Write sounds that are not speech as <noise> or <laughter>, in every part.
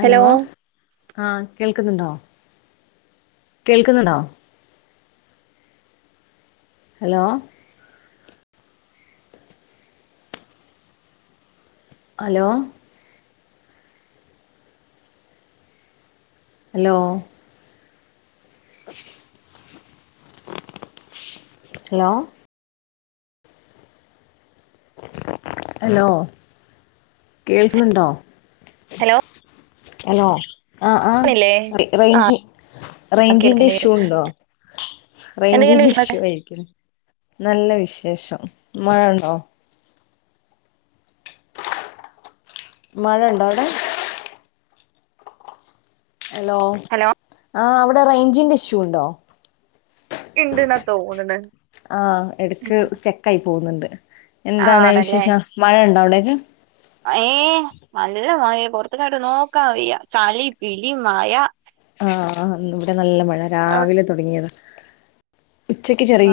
Hello ആഹ് കേൾ ൾക്ക്ന്നൊണ്ടൊ കേൾക്ക്ന്ന്ണ്ടോ hello hello hello hello hello കേൾക്ക്ന്ന്ണ്ടോ ഹലോ ഹലോ ആ ആ ണില്ലേ റേ റേയ്ഞ്ചി ആ റേഞ്ചിന്റെ കേൾക്കണ്ട് കേൾ ഇഷ്യു ഉണ്ടോ റേഞ്ചി എന്തൊക്കെയുണ്ട് വിശേഷൊക്കെ ഇഷ്യു ആയിരിക്കും നല്ല വിശേഷം മഴ ഉണ്ടോ മഴ ണ്ടോ അവ്ടെ ഹലോ ഹലോ ആ അവ്ടെ റേഞ്ചിന്റെ ഇഷ്യൂ ഉണ്ടോ ഇണ്ട്ന്നാ തോന്ന്ണ് ആ എടക്ക് സ്റ്റാക്കായി പോക്ന്ന്ണ്ട് എന്താണ് ആണല്ലേ വിശേഷം മഴ ണ്ടോ അവിടേക്ക് ഏ നല്ല മയെ പുറത്തിക്ക്അങ്ങട്ട് നോക്കാ വയ്യ ചളി പിലി മയ ആ ആ ന്ന് ഇവിടെ നല്ല മഴ രാവിലെ തൊടങ്ങിയതാ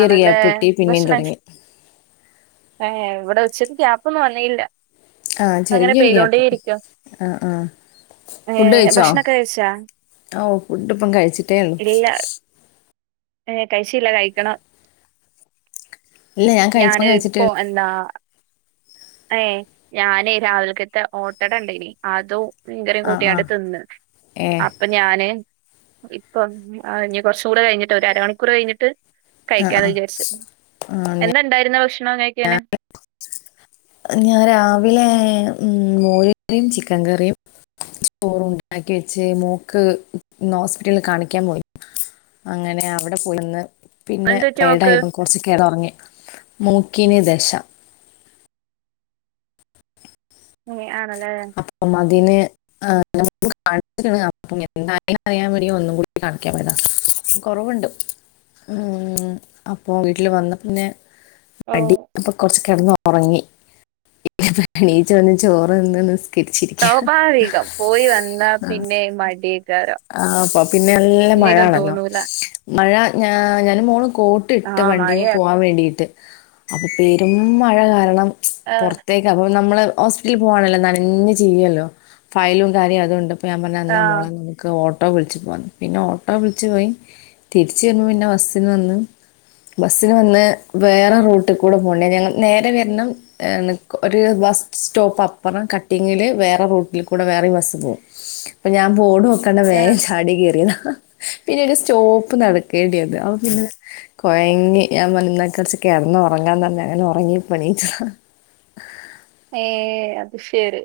ആണല്ലേ ഗ്യാപ്പ് കിട്ടി പിന്നെയും ഭഷ്ണം തുടങ്ങി ഏ ഇവിടെ ഉച്ചക്ക് ക്യാപ്പൊന്നും വന്നീല്ല ആഹ് ചെറിയ ഒര് ഗ്യാപ്പ്‌ ആഹ് ആഹ് ഏ ഫുഡ് കഴിച്ചോ ഭക്ഷണൊക്കെ കഴിച്ചാ ഫുഡ് ഇപ്പം കഴിച്ചിട്ടേ ള്ളൂ ഇല്ല ഏ കഴിച്ചില്ല കഴിക്കണം ഇല്ല ഞാൻ ഞാന് കഴിച്ചപ്പം കഴിച്ചിട്ടേ പ്പോ ഉള്ളൂ എന്താ ഏ ഞാന് രാവിലക്കത്ത ഓട്ടട ഇണ്ടേനി അതും. മീൻകറി ആഹ് കൂട്ടിങ്ങാട്ട് ആഹ് തിന്ന് ഏഹ് അപ്പൊ ഞാന്. ഇപ്പം ആ ഇനി കുറച്ചൂടെ കഴിഞ്ഞിട്ട് ഒരു അരണിക്കൂർ കഴിഞ്ഞിട്ട്. ആഹ് കഴിക്കാന്ന് ആഹ് വിചാരിച്ച് ആഹ് ഞാ എന്താണ്ടായിരുന്ന ഭക്ഷണം കഴിക്കാന്. ഞാൻ രാവിലെ ഉം മോര--റിയും ചിക്കൻ കറിയും. ചോറുണ്ടാക്കി വെച്ച് മോക്ക് ഇന്ന് ഹോസ്പിറ്റലിൽ കാണിക്കാൻ പോയി. അങ്ങനെ അവിടെ പോയിന്ന്. പിന്നെ എന്ത് പറ്റി ട്ടയേർഡ് നോക്ക് പ്പൊ കുറച്ച് കെ ഒറങ്ങി മൂക്കിന് ദശ. എ ആ അപ്പം അതിന് <inaudible> ന്തായീന്ന് അറിയാൻ വേണ്ടി ഒന്നും കൂടി കാണിക്കാൻ പോയതാ കൊറവണ്ട്. ഉം അപ്പൊ വീട്ടിൽ വന്ന പിന്നെ ഓ മടി അപ്പൊ കൊറച്ച്. കെടന്ന് ഒറങ്ങി പ്പം ണീച്ച് വന്ന് ചോറ് തിന്ന് നിസ് സ്വാഭാവികം പോയി വന്നാ പിന്നെ മടി. കയറും ആ അപ്പ പിന്നെ അല്ല മഴ ഒന്നിനും ആണല്ലോ തോന്നൂല മഴ ഞ ഞാനും മോളും. കോട്ട് ആ ഇട്ട് വണ്ടീം മഴയാ പോവാൻ വേണ്ടീട്ട് അപ്പൊ പെരും മഴ കാരണം. ആ പുറത്തേക്ക് അപ്പൊ നമ്മള്. ഹോസ്പിറ്റലിൽ പോവാണലേ നനഞ്ഞ് ചീയലോ ഫയലും കാര്യം അതൂണ്ട് ഇപ്പ ഞാ പറഞ്ഞ് ആ ന്നാ മോളങ്ങ്. ഓട്ടോ വിളിച്ച് പോവാന്ന് പിന്നെ ഓട്ടോ വിളിച്ചു പോയി തിരിച്ചു വരുബൊ പിന്നെ ബസ്സിൽ വന്ന്. ബസ്സിന് വന്ന് വേറെ റൂട്ടുകൂടെ പോണ്ട്യ ഞങ്ങ നേരെ വരണം ന്ന് ഒരു വ ബസ് സ്റ്റോപ്പ് അപ്പുറം കട്ടിങ്ങില് വേറെ റൂട്ടിൽ കൂടെ വേറെം ബസ്സ് പോവും അപ്പൊ ഞാൻ ബോഡ്‌ നോ കണ്ടവേ ആ. ചാടികേറി. പിന്നെ ഒരു സ്റ്റോപ്പ് നടക്കേണ്ട്യന്ന് അപ്പ പിന്നെ കൊഴങ്ങി ഞാൻ പറഞ് ന്നാ കൊറച്ച് കെടന്ന് ഒറ ങ്ങ അങ്ങനെ ഒറങ്ങി പ്പം എണീച്ചതാ. ഏ അത് ശരി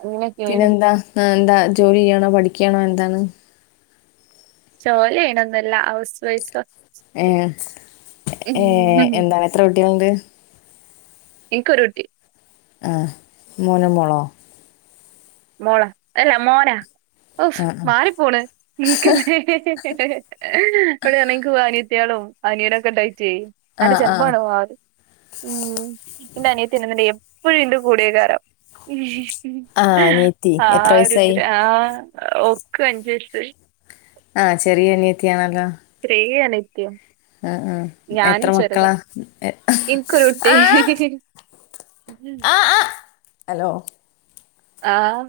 അങ്ങനെയക്കെയെയാണ്. പിന്നെന്താ ആ എന്താ ജോലി ചെയ്യണോ പഠിക്കയാണോ എന്താണ്. ജോലിയണൊന്നല്ല ഔഹ്സ് വൈ. ഏ ഏർ എന്താണ് എത്ര കുട്ട്യകളണ്ട്. ഇക്ക് രുട്ടി. ആഹ മോന മോളോ. മോള അല്ല മോന. ഒഫ് ആ മാറി പോണ് ഇനിക്കനെ <unintelligible> കുട്ട്യേളും അനിയനൊക്കെ ഇണ്ടായിട്ടേ ആ അന്റെ ആ ആ ചിലപ്പങ്ങാട്ട് മാറും ഉം. ഇന്റെ അനിയത്തിണ്ടെന്നിണ്ടേൽ എപ്പഴും എന്റെ കൂടെകാരം. ആഹ് അനിയത്തി ആ എത്ര ഒരുത്തി വയസ്സായി? ആഹ ഓക്ക് അഞ്ജയസായി. ആഹ് ചെറിയനീത്തിയാണല്ലോ റീ അനൈത്യം. ആഹ് ഞാന് എത്ര ചെറുതാ മക്കളാ? എനിക്കൊരു കുട്ടി. ആഹ് ഉം. ആഹ് ആഹ് ഹലോ. ആഹ്.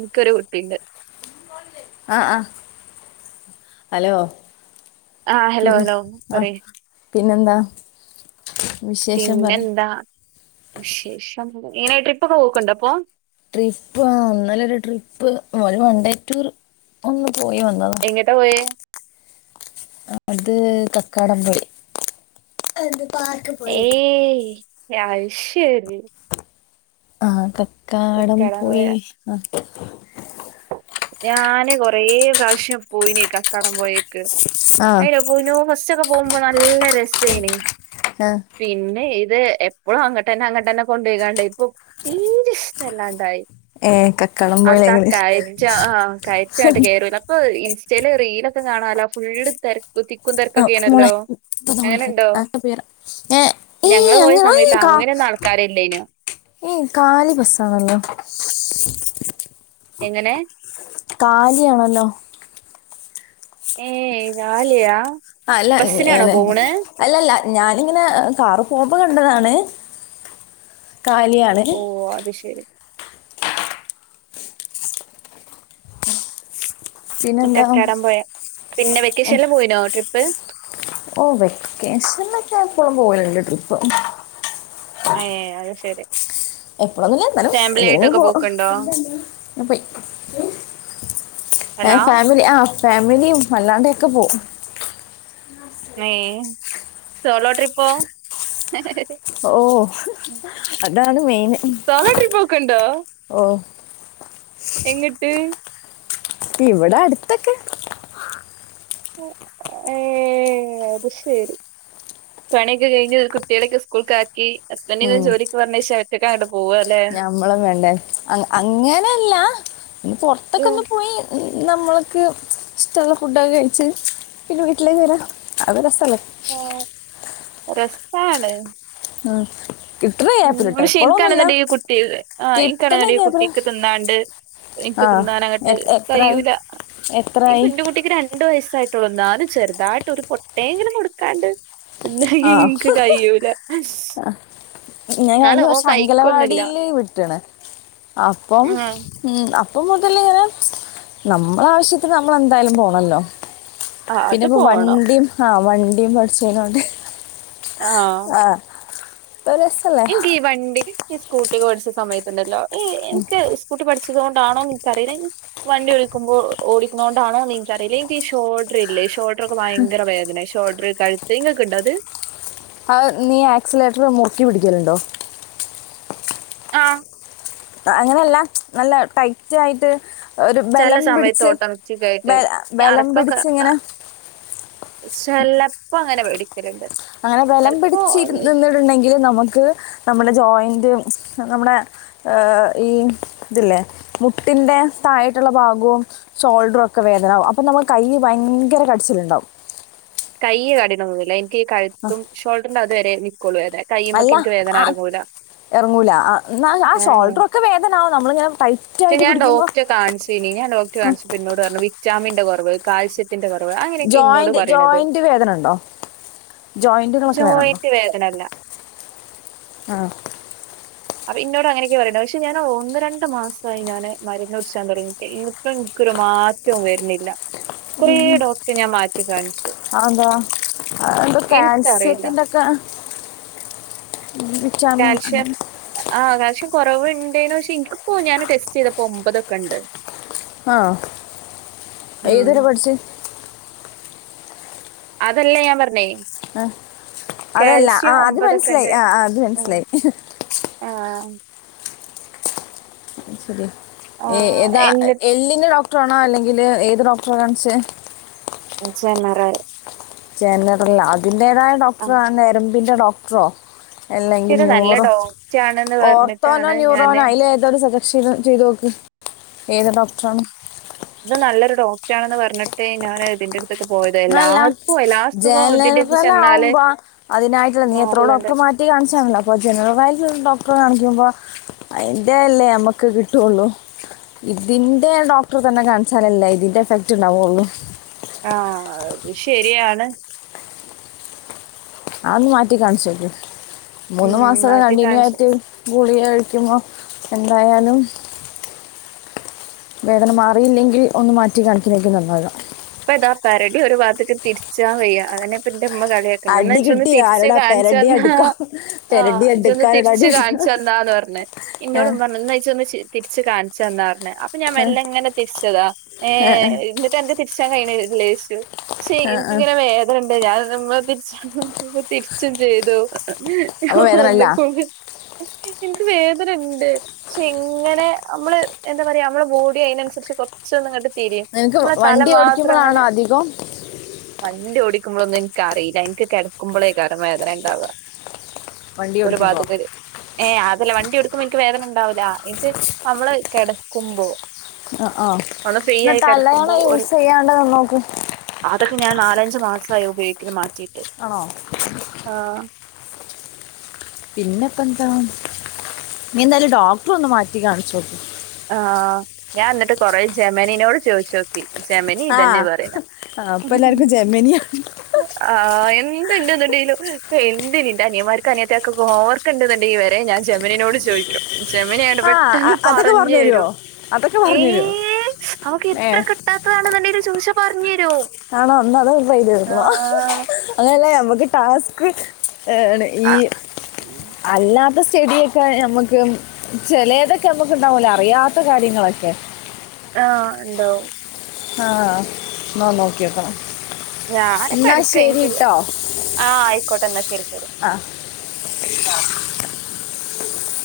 ക്ക് ഒരുട്ടീണ്ട്. ആഹ ആഹ അലോ. ആഹ ഹലോ ഹലോ പറി. പിന്നെന്താ. വിശേഷം പറ പിന്നെന്താ വിശേഷം ഇങ്ങനെ ട്രിപ്പ ഒക്കെ പോക്ക്ണ്ടോ അപ്പോ. ട്രിപ്പ് ആ ന്നല ഒരു ട്രിപ്പ് ഒരു വൺ ഡേ ടൂർ ഒ എങ്ങിട്ടാ പോയേ. അത് കക്കാടംപൊഴി. ഏയ് അത്ശരി. ആ കക്കാടം പോയി ആ. ഞാന് കൊറെ പ്രാശ്യം പോയിന് കക്കാടം പോയെൽ അയിനെ പോനോ ബസക്കെ പോകുമ്പോ നല്ല രസായിന്. ആഹ് പിന്നെ ഇത് എപ്പഴും അങ്ങോട്ടന്നെ അങ്ങോട്ടന്നെ കൊണ്ടോയ്കാണ്ട് പ്പ തീരെഷ്ടല്ലാണ്ടായി ഏഹ് കക്കാടം അവടെത്താ പോയിലെങ്ങനെ കായൽ. റ്റാ ആ കയറ്റായിട്ട് കേറുന്ന് അപ്പ ഇൻസ്റ്റയില് റീലൊക്കെ കാണാലോ ഫുള്ള് തെരക്ക് തി ആ മോളെ ക്കുംതെരക്കൊക്കെയാണല്ലോ. ഇപ്പൊ നമ്മളെടുത്തത് ആക്ക പേര ഏ ഈ ഞങ്ങള് പോയ അങ്ങനെ സമയത്ത് അങ്ങനെയൊന്നും ആൾക്കാരില്ലേനു ഏയ് കാലി ബസാണല്ലോ. എങ്ങനെ കാലിയണല്ലോ? ഏ കാലിയാ ആ അല്ല ബസ്സിനാണോ ങ്ങനെ പോണേ അല്ലല്ല. ഞാനിങ്ങനെ കാറി പോമ്പ കണ്ടതാണ് കാലിയാണ്. ഓ അത് ശരി പിന്നെന്താ കച്ചാടം പൊയ പിന്നെ ഏ, വെക്കേഷനിൽ പോയിനോ ട്രിപ്പ്? ഓ വെക്കേഷനൊക്കെ എപ്പളും പോലണ്ട് ട്രിപ്പ്. ഏ അത് ശരി. എപ്പളൊന്നുല്ല എന്നാലും ഫാമിലി എങ്ങനെലും ആയിട്ടൊക്കെ പോം പോക്കുണ്ടോ പോയി ഏ ഹലോ ഫാമിലി ആ ഫാമിലിയും അല്ലാണ്ടൊക്കെ പോം. ഏ സോളോ ട്രിപ്പോ? ഓ അതാണ് മെയിന് സോളോ ട്രിപ്പ് ഒക്കെ ഓ. എങ്ങട്ട്? ഇവിടെ അടുത്തൊക്കെ ഏ അത്‌ശെരി പണിക്കൊകഴിഞ്ഞ് കുട്ട്യേളെക്കെ സ്കൂൾക്കാക്കി ഹസ്ബൻഡിനെ ഉം ജോലിക്ക് പറഞ്ഞയ്ശ്യാ ഒറ്റക്കങ്ങട്ട് പോവല്ലെ ഞമ്മളും വേണ്ടേ അ അങ്ങനെല്ല ഉം. പൊറത്തൊക്കൊന്ന് പോയി നമ്മൾക്ക് ഇഷ്ടള്ള ഫുഡൊക്കെ കഴിച്ച് പിന്നെ വീട്ടിലേക്ക് വരാം അത് രസല്ലേ ആ രെസാണ് ആ ഉം പക്ഷെ ഇൻക്കാണ്ന്ന്ണ്ടെങ്കി ഈ കുട്ടില്ലേ ആ കിട്ടണ ഇൻകാണ്ന്ന്ണ്ടെങ്കി ഗ്യാപ്പിൽ കുട്ടിക്ക് തിന്നാണ്ട് എൻക്ക് ആ തിന്നാനങ്ങട്ട് എ- എത്രയായി കയ്യൂല എനിക്ക് എത്രയായി എന്റെ കുട്ടിക്ക് രണ്ടു വയസ്സായി ട്ടൊള്ളൂ ന്നാലുംചെറുതായിട്ട് ഒരു പൊട്ടെങ്കിലും കൊടുക്കാണ്ട് ആ തിന്നാനെനിക്ക് കൈയ്യൂല ഞാൻ കഴിഞ്ഞ വർഷം അങ്കലവാടില് വിട്ട്ണ്. അപ്പം ഉം. ഉം അപ് പ്പം മുതല് ങ്ങനെ നമ്മളാവശ്യത്തിന് നമ്മളെന്തായലും പോണല്ലോ ആ, അത് പിന്നെപ്പോ പോണം വണ്ടിം ആ വണ്ടിയും പഠിച്ചതാേണ്ട് ആ രസല്ലേ എൻക്കീ വണ്ടി ഈ സ്കൂട്ടിക്കൊ പഠിച്ച സമയത്തുണ്ടല്ലോ എ എൻക്ക് സ്കൂട്ടി പഠി ച്ചതോണ്ടാണോ എൻക്കറിയില്ല എൻ വണ്ടി ഓടിക്കുമ്പോ ഓടിക്ക്ണോണ്ടാനിക്കറിയില്ല എനിക്ക് ഷോൾഡറില്ലേ ഷോൾ ഡ്രക്കെ ഭയങ്കര വേദന ഷോൾഡർ കഴുത്ത് ഇങ്ങക്ക്ണ്ടോ അത്? ആ നീ ആക്സിലേറ്റർ മുറുക്കിപിടിക്കലുണ്ടോ? ആ അങ്ങനെല്ല നല്ല ടൈറ്റ് ആയിട്ട് ഒരു ചില ബലം സമയത്ത് പിടിച്ച് ഓട്ടോമാറ്റിക് ആയിട്ട് ബല ബലം പിടിച്ചിങ്ങനെ? ചെലപ്പോങ്ങനെ പിടി അങ്ങനെ ബലം പിടിച്ചിരിനിന്നിട്ട്ണ്ടെങ്കി നമക്ക് നമ്മടെ ജോയിന്റ് നമ്മടെ അ‌് ഈ ഇതില്ലേ മുട്ടിൻ്റെ താഴെ മറ്റുള്ള ഭാഗവും ഷോൾഡറുക്കെ വേദനാകും അപ്പ നമ്മളെ കയ്യ്ഭയങ്കര കടിച്ചിലുണ്ടാവും. കയ്യ് കടീണൊന്നുല്ല എനിക്ക് ആ, കഴുത്തും ഷോൾഡറിന്റെ അവിടെ വരെ ക്കൊള്ളു കയ്യുമ്മക്ക് ഇൻക്ക് വേദന ഇറങ്ങൂല എറങ്ങൂല ആ എന്നാ ആ ആഹ്. ഷോൾഡർ ഒക്കെ വേദനാവും നമ്മളിങ്ങനെ ടൈറ്റ് പക്ഷെ ആയിട്ട് ഞാൻ പിടിക്കുമ്പോ ഡോക്ടറെ കാണിച്ചിനി ഞാൻ ഡോക്ടർ കാണിച്ചപ്പോ ഇന്നോട് പറഞ്ഞു വിറ്റാമിന്റെ കുറവ് കാൽസ്യത്തിന്റെ കുറവ് അങ്ങനെയൊക്കെയാ ഇന്നോട് പറീണത് മുട്ടിന് വേദന ഉണ്ടോ ജോയിന്റുകളൊക്കെ വേദന ഉണ്ടോ ല്ലല്ല ആഹ അപ്പൊ ഇന്നോട് അങ്ങനെയൊക്കെ പറയണെ പക്ഷെ ഞാൻ ഒന്ന് രണ്ട് മാസമായി ഞാന് മരുന്ന് കുടിച്ചാൻ തുടങ്ങിട്ട് ഇന്ക് ഒരു മാറ്റവും വരുന്നില്ല കുറേ ഡോക്ടറെ ഞാൻ മാറ്റി കാണിച്ച് അതെന്താ അ എന്തോ എനിക്കറിയില്ല കാൽസ്യത്തിന്റെക്കെ കാൽഷ്യ ആഹ കാൽഷ്യ കുറവ്ണ്ടയ്നു ‌ പക്ഷെ ഇനിക്കിപ്പോ ഞാൻ ടെസ്റ്റ് ചെയ്തപ്പോ ഒമ്പതൊക്കെ ഉണ്ട് ആഹ ഉം ഏതരെ പഠിച്ച് അതല്ല ഞാൻ പറഞ്ഞേ ആ അതല്ല ആ കാൽസ്യം അത് ഒമ്പതൊക്കെ മനസ്സിലായി ആ അത് മനസ്സിലായി ആഹ ശരി ആ, താ എന്നിട്ട് എല്ലിന്റെ ഡോക്ട ഡോക്ടറാണോ അല്ലെങ്കിൽ ഏത് ഡോക്ടറെ കാണിച്ചേ ജനറൽ ജനറൽ അതിന്റെതായ ആ, ഡോക്ടറോ നരമ്പിന്റെ ഡോക്ടറോ അല്ലെങ്കിൽ ഇത് നല്ല ന്യൂറോ ഡോക്ടറാണെന്ന് ഓർത്തോനോ പറഞ്ഞിട്ടാണ് ഞാൻ ന്യൂറോനോ അയില് ഏതോ സ- സ്ഥിരം ചെയ്തു നോക്ക് ഏത് ഡോക്ടറാണ് ഇത് നല്ലൊരു ഡോക്ടാണന്ന് പറഞ്ഞിട്ട് ഞാൻ ഇതിന്റടു- അല്ല ഇതിന്റെ അടുത്ത് ജനറൽ ചെന്നാല് ആവുമ്പോ അതിനായിട്ടുള്ള നീ എത്രോ മാറലുണ്ട് ഡോക്ടർമാരെ മാറ്റി കാണിച്ചാണല്ലോ അപ്പൊ ജനറൽ ആയിട്ടുള്ളെ ഡോ - ക്ക കാണിക്കുമ്പോ അയ്ന്റെ അല്ലേ നമ്മക്ക് കിട്ടുള്ളു ഇതിന്റെ ഡോക്ടർ തന്നെ കാണിച്ചാലല്ലേ ഇതിന്റെ എഫക്ട് ഉണ്ടാവുള്ളു ആഹ അത് ശരിയാണ് അഒന്ന് മാറ്റി കാണിച്ചോക്ക് മൂന്നു ഉം, മാസൊക്കെ മറ്റേ കണ്ടിന്യൂ കാണിച്ചു ആയിട്ട് ഗുളിക കഴിക്കുമ്പോ എന്തായാലും വേദന മാറിയില്ലെങ്കിൽ ഒന്ന് മാറ്റി കാണിക്കുന്നേക്കും നന്നാവാ ഇപ്പൊ താ പെരടി ഒരു വാത്ത്ക്ക് തിരിച്ചാൻ വയ്യ അതന്നെപ്പ- മ്മ കളിയാക്ക്ണ്ട് എന്നാ അടി ഇജൊന്ന് കിട്ടി തിരിച്ച് ആരോടാ പെരടി കാണിച്ചന്നാ ഹ് അടുക്കാം ഹി ആ പെരടി ഇജൊന്ന് അടുക്കാരോടാ അടി തിരിച്ച് എടുക്കാം കാണിച്ച- ന്നാന്ന് പറഞ് ഏ, ഇന്നോട്മ്മ പർഞ് ന്നാ ഇജൊന്ന് ചി- തിരിച്ച് കാണിച്ചന്നാർഞ് അപ്പൊ ഞാൻ ഏ, മെല്ലെങ്ങനെ തിരിച്ചതാ ഏ എന്നിട്ട് അന്റെ തിരിച്ചാൻ കഴിയിണില്ലേയ്ച്ചു. പക്ഷെ ഏ, ഏ. എനിക്കിങ്ങനെ വേദനണ്ട് ഞാൻ ന്ന മ്മ തിരിച്ചപ്പോ തിരിച്ചും ചെയ്തു. ഹിഹി ഹി അപ്പൊ വേദന അല്ല ഒന്ന്ക്കും ഓകെ ഇൻക്ക് വേദനണ്ട് ക്ഷെ ങ്ങനെ നമ്മള് എന്താ പറയാ നമ്മളെ ബോഡി അയിനനുസരിച്ച് കൊറച്ചൊന്നിങ്ങട്ട് തിരീം നിനക്ക് നമ്മളെ തല വണ്ടി മാത്രം ഓടിക്കുമ്പോഴാണോ അങ്ങനെ അധികം വണ്ടി ഓടിക്കുമ്പോളൊന്നും ഇൻക്കറിയില്ല എനിക്ക് കിടക്കുമ്പോളേകാരം വേദന ഉണ്ടാവ വണ്ടി ഒരു ഓടിക്കുമ്പോ <unintelligible> ഏ അത് അല്ല വണ്ടി ഓടിക്കുമ്പോ ഇൻക് വേദന ഉണ്ടാവൂല ഇൻക് നമ്മള് കിടക്കുമ്പോ ആ ആ ഒന്ന് ഫ്രീ എന്നാ ആയി കിടക്കുമ്പ തലയണ യൂസ് ചെയ്യാണ്ടത് നോക്ക് അതൊക്കെ ഞാൻ നാലഞ്ച് മാസായി ഉപയോഗിക്കല് മാറ്റീട്ട് ആണോ പിന്നെപ്പെന്താ നീ എന്തായാലും ഡോക്ടറെ ഒന്ന് മാറ്റി കാണിച്ചോക്ക് ആഹ ഞാൻ എന്നിട്ട് കൊറെ ജെമനിനോട് ചോയിച്ചോക്കി ജമനി ആ ഇതന്നെ പറിണെ ഹ് അപ്പൊ ഹിഹി എല്ലാവർക്കും ജെമിനിയ ആ എന്ത്ണ്ട്ന്ന്ണ്ടെങ്കിലും എന്തിന് ന്റെ അനിയന്മാർക്കും അനിയത്തിയാൾക്കൊക്കെ ഹോം വർക്ക്ണ്ട്ന്ന്ണ്ടെങ്കി വരെ ഞാൻ ജമനിനോട് ചോയ്ക്കും ജമനി ആയോണ്ട് ആ പെട്ടെന്ന് അ- പാ - അതൊക്കെ പറഞ്ഞു തരുമോ പറഞ്ഞരും അതൊക്കെ പറഞ്ഞു തരുമോ ഏയ് ഏ അവക്ക്ത്ര കിട്ടാത്തതാണണ്ടങ്കി ചോയ്ച്ചാപറഞ്ഞരും. ആണോ ന്നാ അത് ഒരു എഴിതിഎടുക്കും ആഹ് അതല്ല നമക്ക് ടാസ്ക്ക് ഏണ് ഈ ആഹ് അല്ലാ പ്പോസ്റ്റഡിയൊക്കെ നമ്മുക്ക് ചെലേതൊക്കെ നമ്മുക്ക് ഉണ്ടാവല്ലെ അറിയാത്ത കാര്യങ്ങളൊക്കെ ആ ഉണ്ടാവും ആഹ ന്ന നോക്കിയോക്കണം ഞാനിപ്പ എടക്ക് ഇനിക്ക്ണ്ട് ആ ആയിക്കോട്ടെ എന്നാ ശരി ശരി. ആ